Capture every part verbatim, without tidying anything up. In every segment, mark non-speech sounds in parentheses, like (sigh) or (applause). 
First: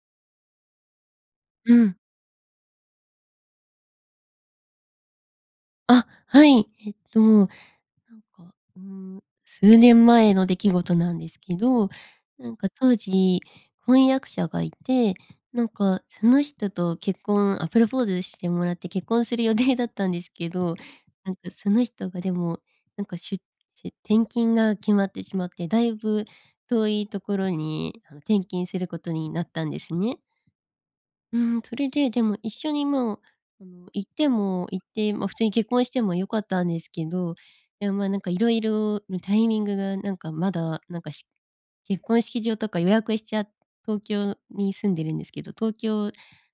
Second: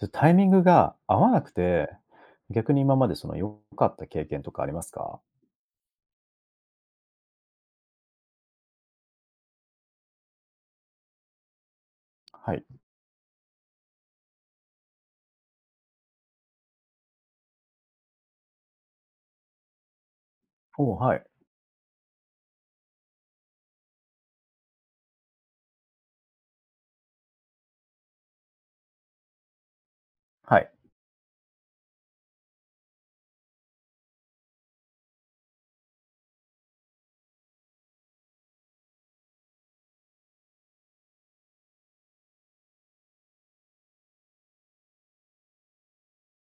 ど、タイミングが合わなくうて、ん。逆に今までその、良かった経験とかありますか？あ、はい。えっと、なんか、うーん、数年前の出来事なんですけど、なはんい。か当時、婚約者がいて、なんかその人と結婚あ、プロポーズしてもらって結婚する予定だったんですけど、おお、はい。なんかその人が、でもなんか、しゅしゅ転勤が決まってしまって、だいぶ遠いところに、あの、転勤することになったんですね。はい。うーん。それで、でも一緒にもう、あの、行っても、行って、まあ、普通に結婚しても良かったんですけど、でも、まあ、なんか、色々のタイミングがなんか、まだなんか、し結婚式場とか予約しちゃっ東京に住んでるんですけど、東京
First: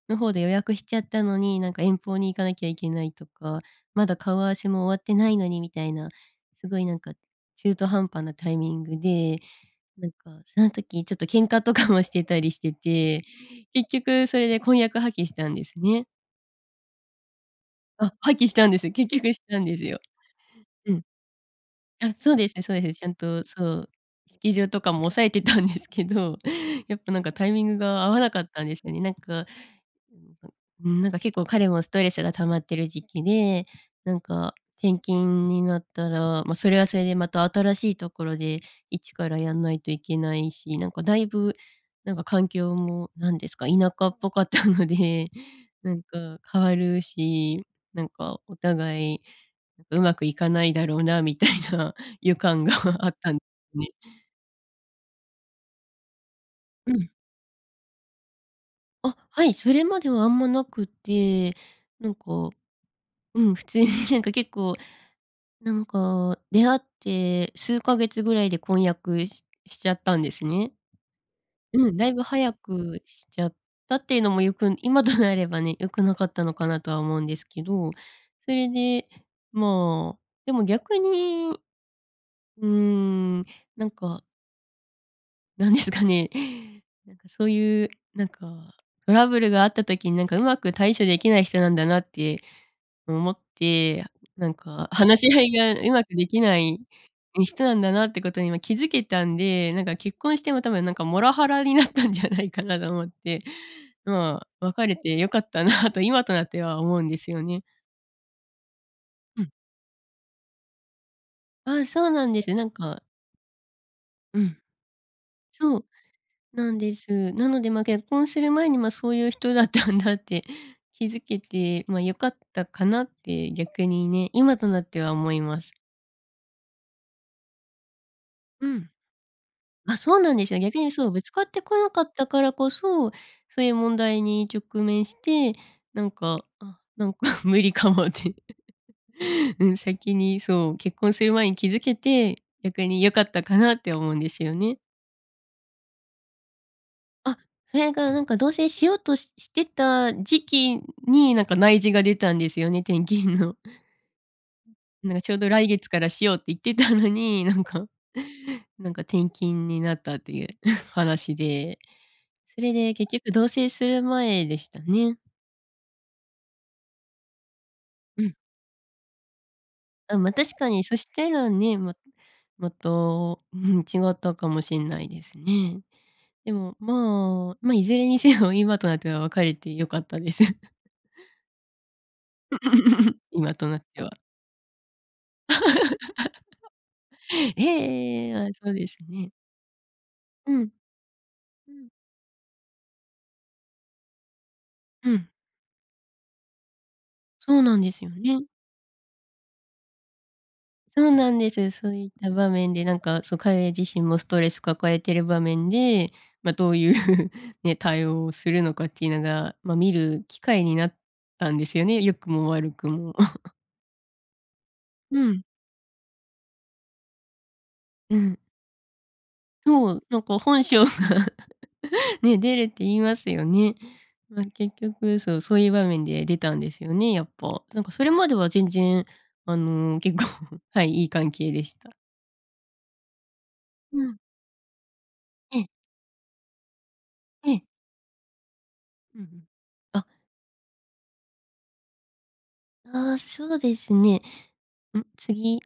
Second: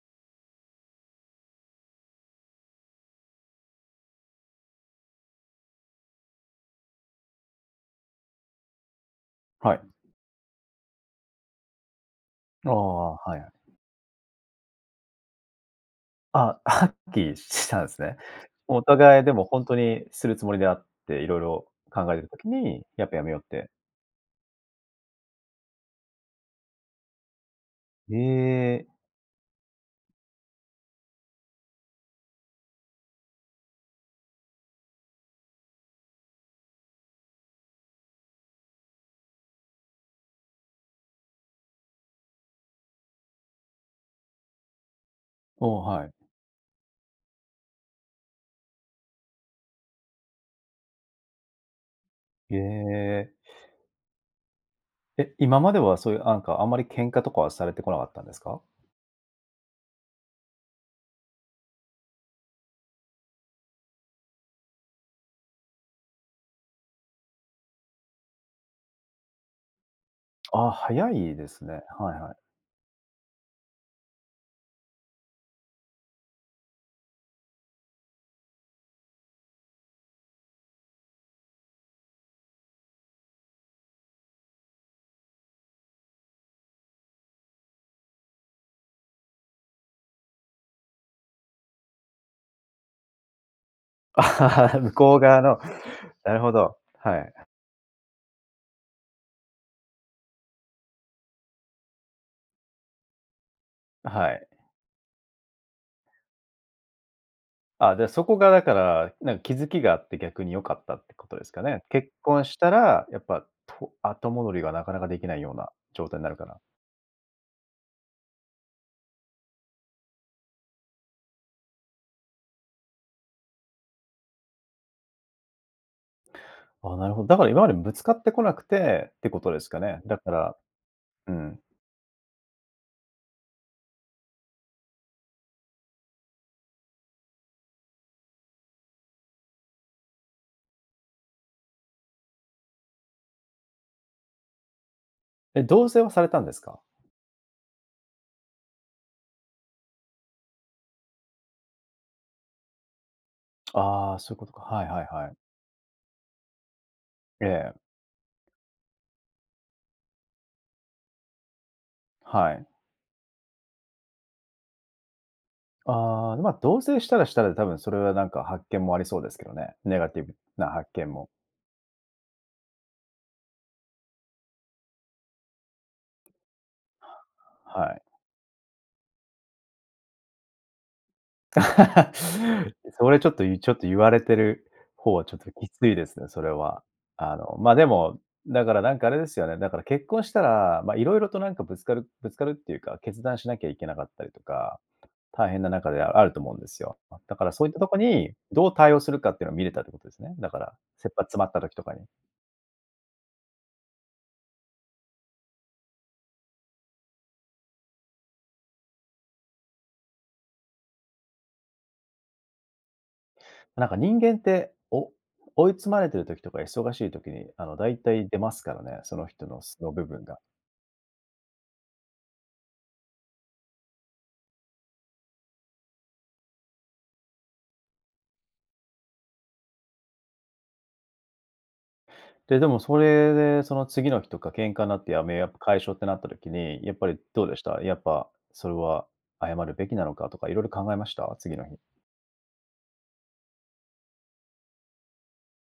の方で予約しちゃったのに、なんか遠方に行かなきゃいけないとか、まだ顔合わせも終わってないのにみたいな、すごいなんか、中途半端なタイミングで、はい。なんか、そん時ちょっと喧嘩とかもしてたりしおてお、て、はいはい。結局それで婚約破棄したんですね。あ、破棄したんすあ、ね。破棄したんでおすよ。結互いで局しもたほんんとですよ。にするつもりであっうん。て、色々考あ、えてるそう時ですね、そうに、です。ちやっゃんぱやめようっとそて。う、式場とかも押さえてたんですけど、やっぱなんか、タイミングが合わなかったんでえ！すよね。なんか、うーん、そんうーん、なんか、結構彼もストレスが溜まってる時期で、なんか転勤になったら、ま、それはそれでまた新しいところで、一からやんないといけないし、なんか、だいぶなんか、環境も何ですか、田舎っぽかったので、おお、なんはい。か変わるし、なんかお互い、上手くいかないだろうな、みたいな予へ感があっえ。たん、ね。え、今までは、そういう、あんか、あんまりう喧ん。嘩とかはされてこなかったんですか？あ、はい、それまではあんまなくて、なんか、うん、普通になんか、結構なんか、出会って数ヶ月ぐらいで婚約ししちゃったんですあ、ね。早いですね。うん、だはいいぶはい。早くしちゃったっていうのも、よく今となればね、良くなかったのかなとは思うんですけど、それで、まあ、でも逆に、うーん、なんか何ですかね、なんかそういう、なんかトラブルがあった時に、なんかうまく対処できない人なんだなって思って、なん (laughs) か向こう話し側合いの、が上手くでなるきほなど、いはい。人なんだなってことに、ま、気づけたんで、なんか結婚しても多分なんかモラハラになったんじゃないかなと思って、あ、はまい。あ、別れて良かったなと今となっては思うんですよね。あ、じゃあ、そこがだから、なんうん。気づきがあって、逆に良かったってことですかね。あ、そう結なんで婚す。しなたんから、やっぱ、と後う戻ん。りがなかなかできないようなそう、状態なるから。なんです。なので、まあ、結婚する前に、ま、そういう人だったんだって気づけて、まあ、良かったかな？って、逆にね、今となっては思います。あ、なるほど、だから今までぶつかってこなくうん。てって、ことですかあ、ね？そだうかなんですらよ、逆にそう、ぶつうかっん。てこなかったからこそ、そういう問題に直面して、なんか、あ、なんか無理かもって。(laughs) うん、先に、そう、結婚する前に気づけて、逆に良かったかなって思うんですよね。え、同棲はされたんですか？あ、それがなんか同棲しようとししてた時期に、なんか内示が出たんですよね、転勤の。ああ、そういうことか。はいはいなんか、はちい。ょうど来月からしようって言ってたのに、えなんえ。か、なんか転勤になったっていう (chuckles) 話で、はそい。れで結局同棲する前でしたね。ああ、まあ、同棲したらしたで、多分それはうなんん。か発見もありそうですけどね、ネガあ、ティま、ブ確なかに発そし見も。たらね、ももっと、うん、違ったかもしんないですね。でも、まあ、ま、はいずい。れにせよ今となっては、別れて良かったです。(chuckles) (laughs) それ (laughs) ちょっと、今いちとょっなっと言てわは。れてる方は、ちょっときついですね、それは。あの、(laughs) まあ、でも、ええ、あ、だそかうらでなすんか、あれでね。すよね、だから結婚したうん。ら、まあ、色々となんかうぶつん。かるぶつかるっていうか、決断しなきゃいけなかったりとか、うん。大変な中ではあると思うんですよ。だからそうそういっなたんとでこすよに、ね。どう対応するかっていうのは見れたってことですね。だから、そう切羽な詰んまっでたす。時とそかうに。いった場面で、なんか、その彼自身もストレス抱えてる場面で、まあ、どういう、(chuckles) ね、対応をするのかっていうのが、まあ、見る機会になったんですよね、良くも悪くも。(chuckles) なんか人間って、おうん。追い詰まれてる時とか忙しい時に、あの、大う体出ん。ますからね、その人の素のそ部う、なん分かが。本性が (laughs) ね、出るって言いますよね。ま、結局そう、そういう場面で出たんですよね、やっぱ。なんかそれまでは全然、あの、結構、(chuckles) はい、いい関係でした。で、でもそれで、そのう次ん。の日とか喧嘩なって辞め、やっぱええ。解消ってなった時に、やっぱりどうえでしえ。た？やっぱ、それはうんうん。謝るべきなあ。のかとか、色々考えました？次の日。ああ、そうですね。ん、次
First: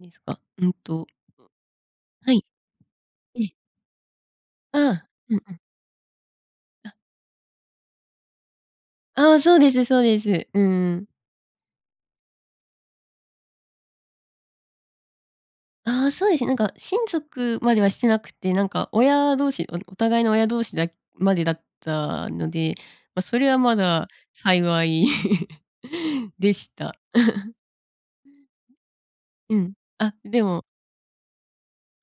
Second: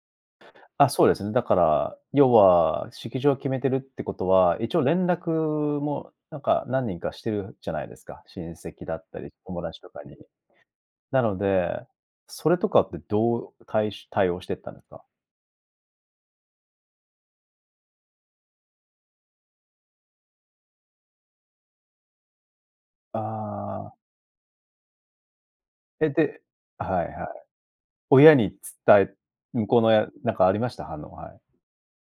ですか？うんあ、そとうですね。だから、要はい。は式場はえ決え。めてるってことは、一あ応連あ、絡うんうん。もなんか何あ。人かしてるじゃないですか？親戚だったあり、あ、そう友で達すとそかうに。です。うんうん。なので、それとかってどうたいし対応してったんですか？あ、そうですね。なんか親族まではしてなくて、なんか親同士、あの、お互いの親同士だまでだったので、あま、それはまあ。だ幸い、え、(laughs) ででしはた。いはい。親に伝え (laughs) う向ん。こうの親、あ、なんでかありもました、反応、はい。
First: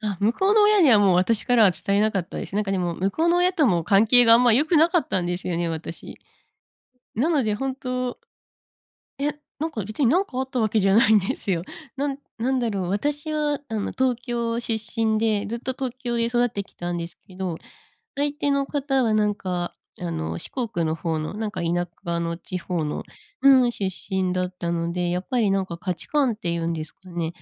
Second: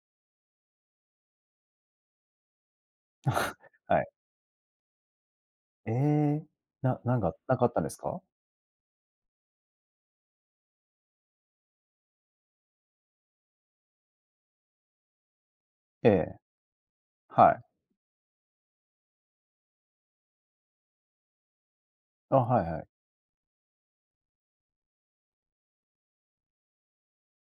あ、向こうの親には、もう私からは伝えなかったです。なんかでも向こうの親と (chuckles) も、は関い。係があんま良くなかったんですよね、私。え、ななんなが、のでなんかあっ本たんです当か？いや、なんか別に何かあったわけじゃないんですよ。なんなんだろう、私はあの、東京出身で、ずっと東え京でえ。育ってきたんですけはど、い。相手の方はなんか、あの、四国の方の、なんか田舎あ、の地はいは方い。のうーん、出身だったので、やっぱりなんか価値観っていうんですかね。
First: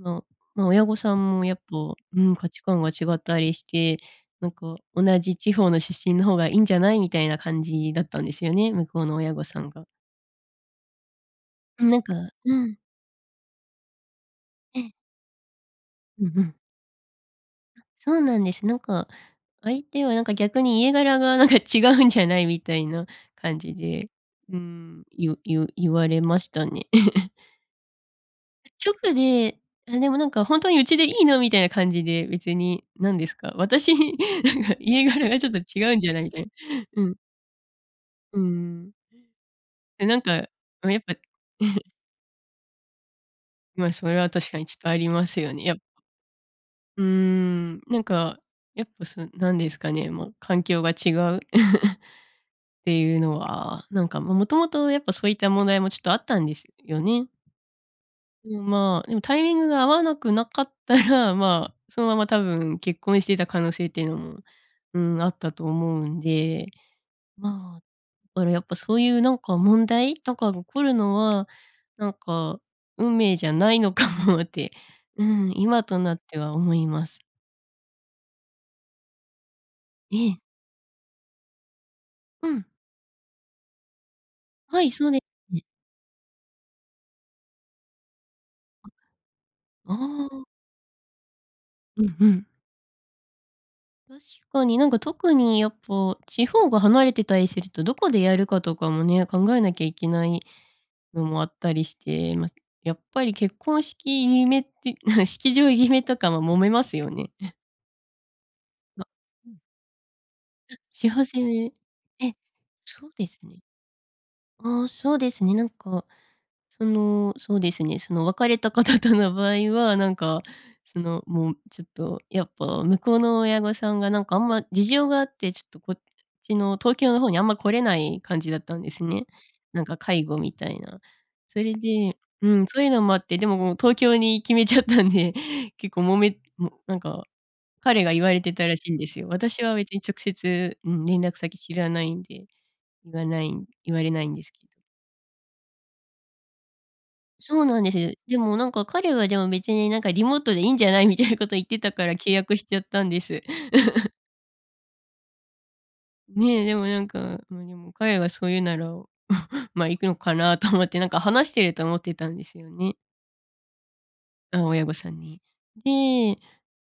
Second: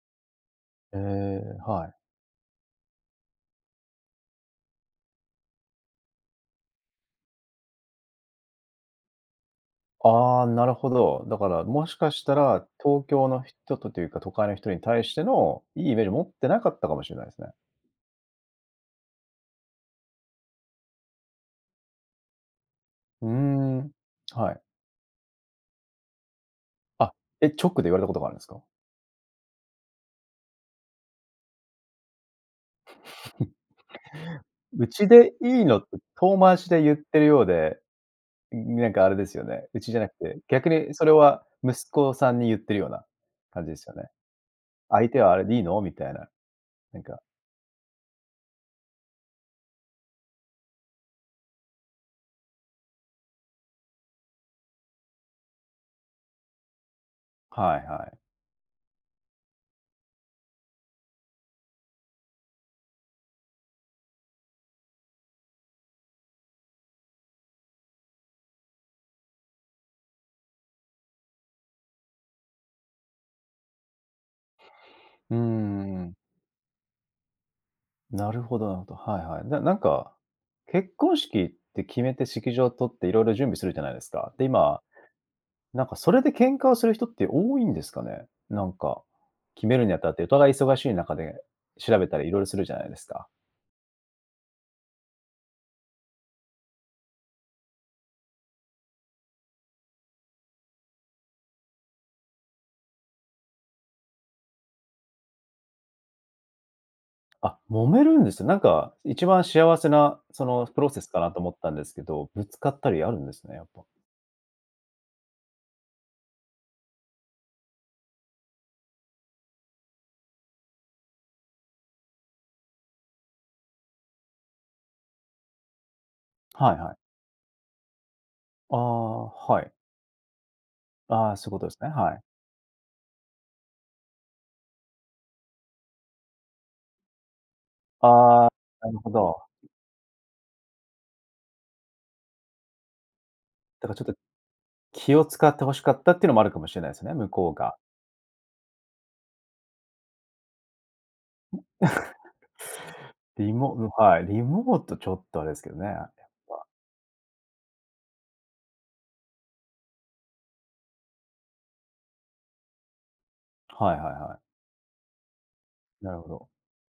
あの、まあ、親御へさんもやえ、っぱ、はうい。ーん、価値観が違ったりして、なんか「同じ地方の出身の方がいいんじゃない？」みたいな感じだったんですよね、向こうの親御さんが。ああ、なるほど。だからうもん、しなんかかしたうら、ん。東京の人とというか、都会の人にええ。対しての良いイメージ持うっんうてん。なかったかもしれないですね。あ、そうなんです。なんか、相手はなんか、逆に、家柄がなんか違うんじゃない？みたいなうー感じん、で、はうーい。ん、ゆゆゆわれましたね。あ、(giggles) え！直で言われたことがあるんすか？直であ、でも「なんかほんとにうちでいいの？」みたいな感じで、別になんですか？(chuckles) 私なんか、「う家ち柄でがちょっといいの？」っ違うて、んじゃないみ遠たいな。回しで言っうん。てるようで、うーん、ういいなん。んかあれですよね、うちじゃえ、なくなんて、か、逆うにん、やっそれぱは、(giggles) 息子さんに言ってるような、感じですま、よねそれは確かにちょっとあ「相り手まはあすれよでいいね。やっの？」みたいな、なうんーかん、なんか、やっぱ、そう、なんですかね、もう環境が違う、(laughs) っていうのは、なんか、ま、元々やっぱそういった問題も、ちょっとあったんですよね。はいはい。うん、まあ、でもタイミングが合わなくなかったら、まあ、そのまま多分結婚していた可能性っていうのも、うーん、あったと思うんで、まあ、からやっぱそういうなんか、問題とかが起こるのは、なんか、運命じゃないのかもって、ううん、ん今うんとうん。なっては思います。なるほどなるほど。はいはい。じゃ、なんか、ええ。結婚式って決めてう式場ん。を取って、色々準備するじゃないですか。で、今、はい、そうでね。なんか、それで喧嘩をする人って多いんですかね。なんか、決めるあにあたって、おあ。互い忙しい中で調うべんたうり色々ん。するじゃないですか。確かに、なんか特にやっぱ、地方が離れてたりすると、どこでやるかとかもね、考えなきゃいけないのもあったりして、まあ、やっぱり結婚式決めって、(chuckles) 式場決めとかも揉めますよね。(chuckles) あ、揉めるんです。なんか、ま、一番うん。幸せなそのあ、プロセスか幸なとせ思ったえ、んですけど、ぶつかったりそあうるんでですすね、ね。やっぱ。ああ、そうですね、なんか、その、そうですね、その、別れた方との場合は、なんか、その、もう、ちょっとやっぱ、向こうの親御さんがなんか、あんま事情があって、ちょっとこっちはのいは東い。京の方に、あんま来れない感じだっあたんですあ、ね。はい。なんか介護みたいな。ああ、そういうこそとでれすね、はでい。うん、そういうのもあって、でももう東京に決めちゃったんで、結構もめも、なんか、彼が言われああ、てたらしないんるでほすよ。ど。私は別に直接、うん、連絡先知らないんで。言わないだか言わちょっれと、ないんですけど。気を遣って欲しかったってのもあるかもしれないすね、向こうそうが。なんです。でも、なんか、彼はでも「別になんかリモートでいいんじゃない？」みたいなこと言 (chuckles) ってたから契約しちゃったんです。リモうん、(chuckles) はい、リモートちょっとあれですけどね、やっねえ、ぱ。でもなんか、まあ、でも彼がそう言うなら、(chuckles) ま、行くのかなと思って、なんか話してると思ってたんですよね。はいはいはい。あ、親御さんに。なるほでど。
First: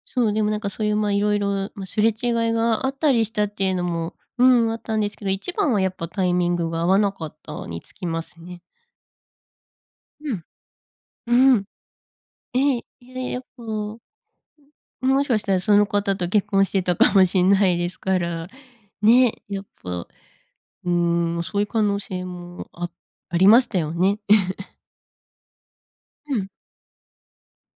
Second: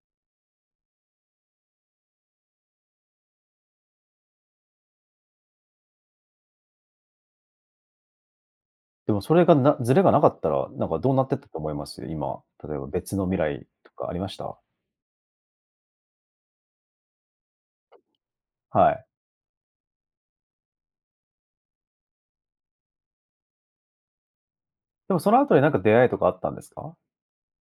そう、でもなんかそういう、ま、色々、ま、すれ違いがあったりしたっていうのも、うん、あったんですけど、一番はやっぱタイミングが合わなかったにつきますね。でもそれがなずれがなかうっん。たら、なんかどうなってったうとん。思います？今、例えええ、ばい別や、の未やっぱ来とうかありました？ん、もしかしたらその方と結婚してたかもしんないですから、はい。ね、やっぱ、うーん、そういう可能性も、あありましたよね。(chuckles) でも、その後になんか、出会いとかあうっん。たんですか？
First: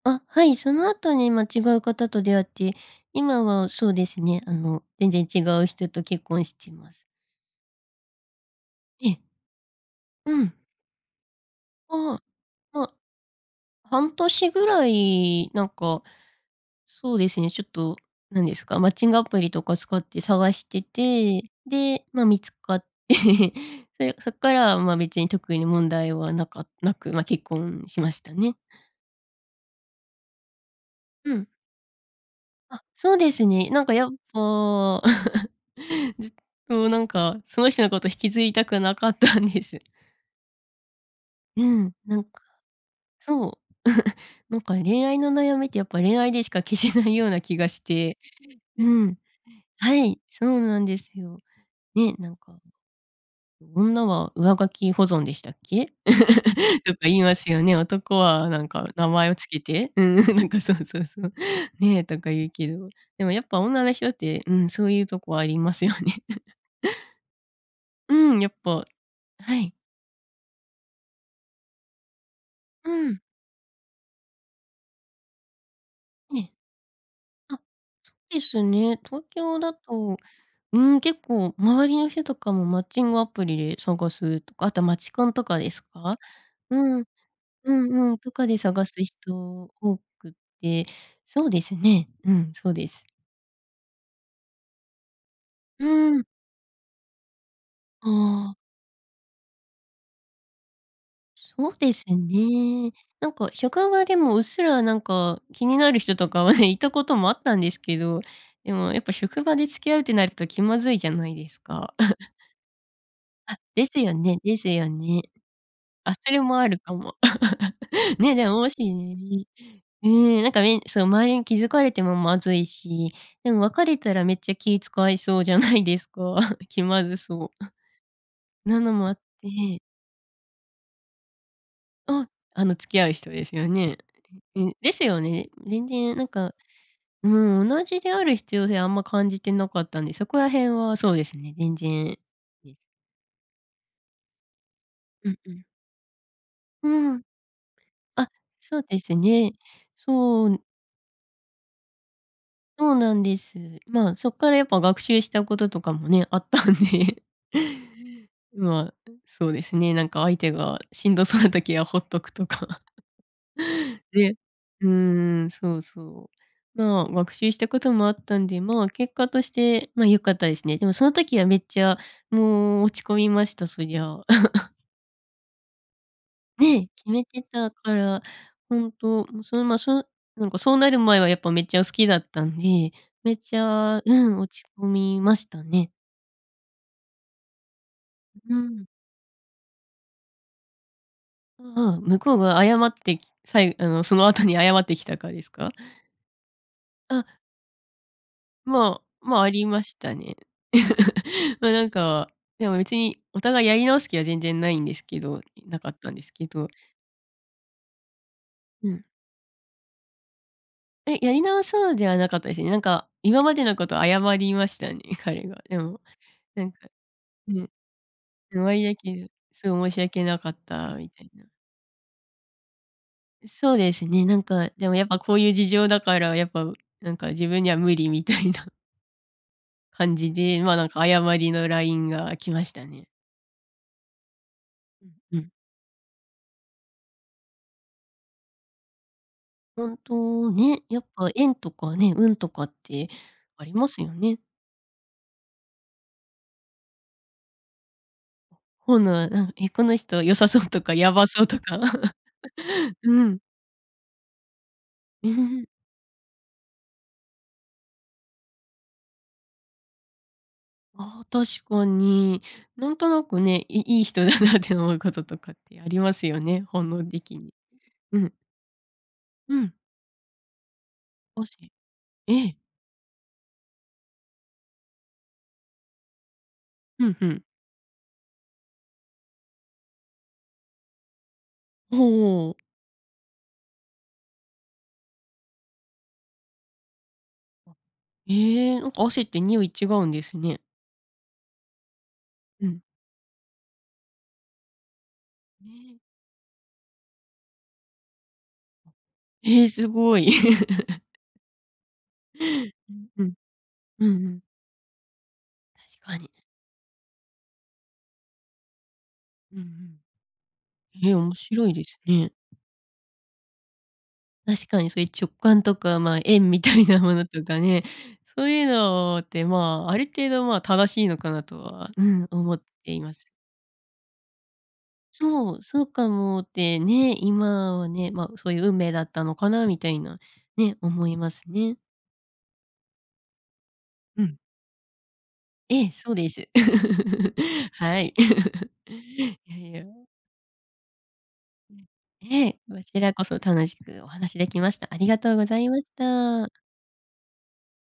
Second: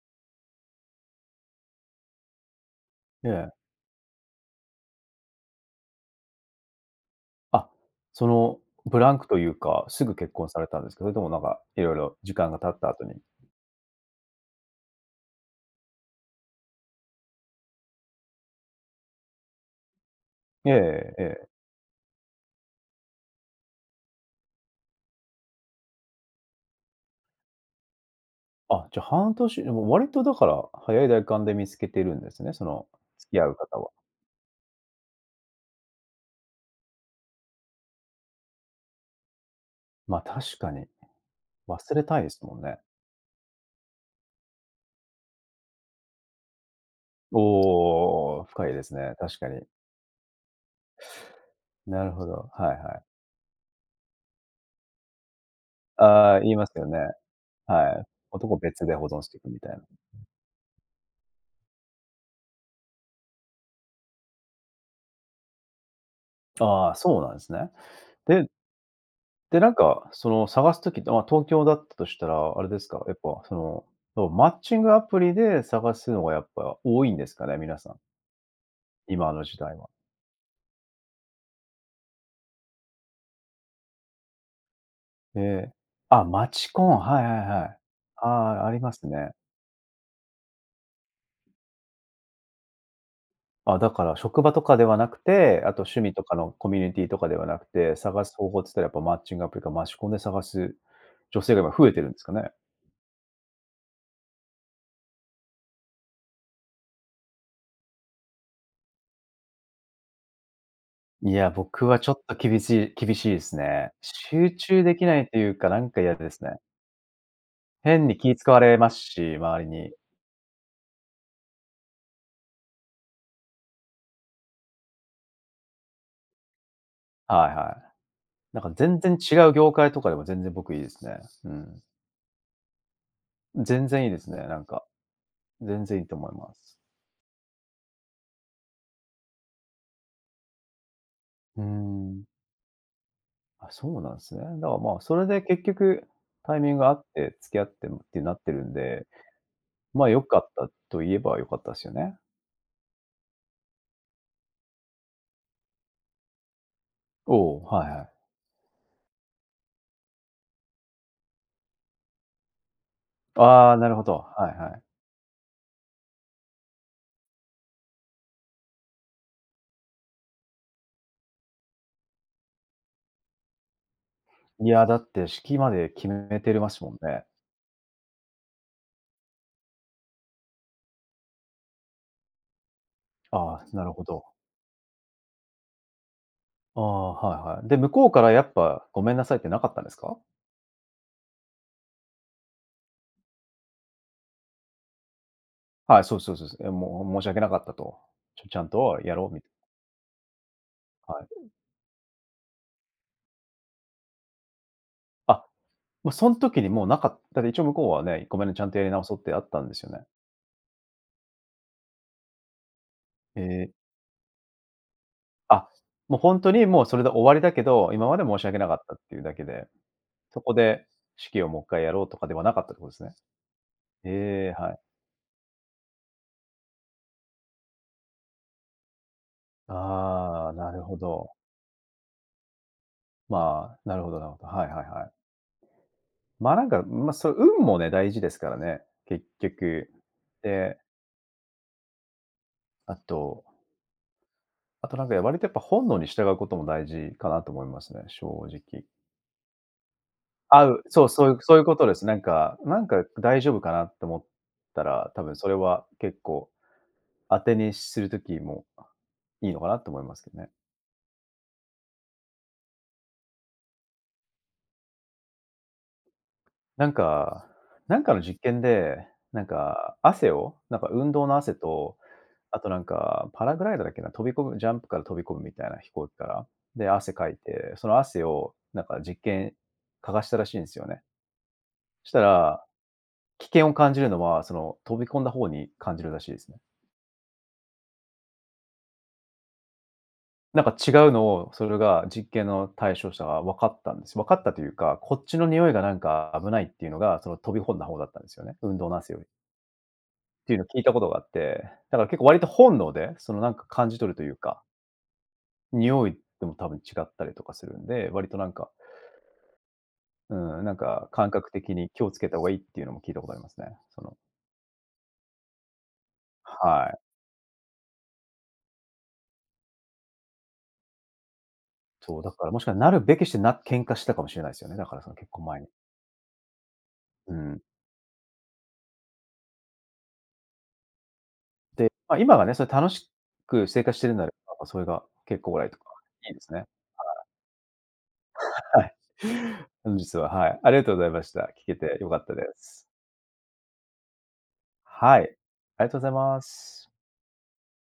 あ、はい、その後に、ま、違う方と出会って、え今え。はそうですね、あの、全然違う人と結婚してます。あ、その、ブえランえ。クというか、すぐ結う婚ん。されたんですか？それともなんか、いろいろあ、時間が経ったま、後に。半年ぐらいなんか。そうですね、ちょっと何ですか、マッチングアプリとか使って探しえてえええ。て、で、ま、見つかって (laughs) それそっからは、ま、別に特に問題はなかなく、ま、結婚しましたね。あ、じゃあ、半年でも、割とだから、早いだいうかんん。で見つけてるんですね、そあ、の、そう付できす合うね。方なんは。かやっぱ。(laughs) ずっとなんか、その人のことを引きずりたくなかったんです。ま、確かに、うん、忘れなたいんでか、すもんね。そう、(chuckles) なんか恋愛の悩みって、やっぱ恋愛でしか消せないような気がして、おお、深いですうね、ん、確かに。はい、そうなんですよ。なるね、ほなんど、かはいはい。女は上書き保存でしたっけ？ああ、言いま (laughs) すよとね。か言いますよね。はい。男は男何別かで保名存し前をていくみ付けたいな。て？うんうん、なんかそうそうそう。ね、とか言うけど、でもやっぱ女の人って、うん、そういうとこありますよね。(chuckles) ああ、そうなんすね。うん、でやっぱはで、ない。んか、その、探す時って、ま、東京だったとしたら、あれですうか、えっん。ぱ、その、そうマッチングアプリで探すのがえやっえ。ぱ多いんですかね？あ、皆さん。ですね。東今の時京だ代は。と、うーん、結構周りの人とかもマッチングアプリで探すとか、あと街コンへとかでえ、すか？あ、街うコン、ん、はいはいはうい。んうん、あとかであ、あり探ますすね。人多くて、そうですね、うん、そうです。あ、だから職場とかではなくて、あとう趣味ーとん。かのコミュニティとかではなくて、あ探す方あ。法つったらやっぱ、マッチングアプリか街コンで探す女性がそ今、う増えでてするんですかね？ね、なんか職場でも、うっすらなんか気になる人とかはね、いたこともあったんですけど、でもやっぱ職場で付き合うってなると気まずいじゃないいや、です僕か。はちょっ (laughs) と厳しい厳しいですあ、でね。すよね集です中よできなね、いというか、なんかあ、嫌でそれすね。もあるかも。(laughs) 変にね、気で使も、わもし、れますし、周りに。ね、なんかね、その周りに気づかれてもまずいし、でも別れたらめっちゃ気遣いそうじゃないですか、気まずはそいうは (chuckles) い、なんかなの全もあ然っ違う業て。界とかでも、全然僕いいですね、うん。あ、あの付き合う人ですよ全ね。然いいですね、なうんん、か、ですよね。全全然いいと然なん思いまかす。うーん、同じである必要性あんま感じてなかったんで、そこら辺はそうですね、うー全然、ん。で。あ、そうなんすね、だ、ま、それうんでう結ん。局、タイミングう合っーん、て、付き合ってむってあ、なってるんそうでで、すね、ま、良かそっんたと言えば良かったっすよね。そうなんです、まあ、そっからやっぱ学習したこととかもね、あったんでお、はいはい。まあ、そうですね、なんか相手がしんどそうな時はほっとくとか。あ、なるほど、ではいはい。うーん。そうそう。まあ学習したこともあったんで、まあ結果として、ま、良かったですね。でもその時はめっちゃもう、落ち込みました、そりゃ。い (laughs) や、だって、式まで決めてるますね、もん決ね。めてたから、本当、うん、そのま、その、なんかそうなる前はやっぱめっちゃ好きだったんで、めっあちあ、なるゃほうど。ん、落ち込みましたね。ああ、はいはい。で、向こうからやっううぱ、ん。ごめんなさいってなかったんですか？ああ、向こうが謝ってき、さえあの、その後に謝ってきたかですか？はい、そうそうそうそう。え、もう、申あ。し訳なかったと、ちょちゃんとまあ、やろうみま、ありましたね。はい。(laughs) ま、なんか、でも別にお互いやり直す気は全然ないんですけどあ、なかったもうんでそすんけ時ど。にもうなかった、で、一応向こうはね、ごめんね、ちゃんとやうりん。直そうってあったんですよね。え、やり直そうではなかったですね。なんか今までえ。のことを謝りましたね、彼が。あ、でも、もうほんとなにんもうかそれで終わりだうん、けもうど、今まで申しわけ終なわかっりたやっけていううだけで、すごい申し訳なそかこっでたみたい式な。をもうもっかいやろうとかではなかったってことですね。そうですえね。なんえ、か、はい。でもやっぱこういう事情だから、やっぱなんか自分には無理みたいな感じああ、で、なまあ、るなんほかど。誤りの LINE が来ましたね。まあ、なるほどなるほど。はいはいうはい。んうん。ま、なんか、ま、そう、運もね、大事ですからね、結局、本当でね、やっぱ縁とかね、運とかっあてとありますよね。あと、なんか割とやっぱ本能に従うことも大事かなと思いますね、正直。本能、なん、え、この人良さそ合ううとかそう、やばそういそうそうというこか？とです。な (laughs) んかなんかう大ん。丈夫かなと思ったら、多ん分ふそれふ。は結構、当てにする時も、いいのかなと思いますけどね。ああ、確かに。なんとなくね、いいい人だなって思うこととかってありますよね、な本ん能的か、に。なんかうのん。実験で、なんうん。か汗を？なんか運動の汗汗？と、ええ。あと、なんか、パラグライダーだっけな、飛び込むジャンプから飛び込むみたいな飛行機から。で、ふ汗んふかいん。て、その汗をなんか実験、嗅がしたらしいんすよね。したほう。ら、危険を感じるのは、その、飛び込んだ方に感じるらしいすね。あっ、え！なんか汗って臭い違うんですね。なんか違うのを、それが実験うのん。対象者が分かったんです。分かったというか、こっちのへ臭いがなえ。んか危ないっていうのが、その飛びほんだ方だったんですよね、運動の汗より。へえ、すごい。っていうのを聞いたこ (laughs) とがあって、だから結構割と本能うんで、うそん。のなんか感じう取るんとういうん。か。臭確いかに。でも多分違ったりとかするんで、割となんかうんうん。うーん、なんかえ、感面覚白い的でにす気を付けね。た方がいいっていうのも、聞いたことありますね。その確かにそういう直感とか、ま、縁みたいはい。なものとかね。そういうのって、ま、ある程度、ま、正しいのかなとは、うそう、ん、だから、思もっしかなてるいまべす。きしてなっ喧嘩したかもしれないすよね、だからその結婚そ前う、に。そうかもってね、うーん。今はね、まあ、そういう運命だったのかな？みたいな、ね、思いますね。で、ま、今はね、それ、楽しく生活しているんでうあれん。ば、それが結果オーライとかええ、そうでいいです。すね。はい。(laughs) はい。(chuckles) はい。(laughs) いや。本日は、はい、ありがとうございました。聞うけん、て良かったでええ、す。こちらこそ楽しくお話できました。ありがはとい。うございまありがとうございまた。す。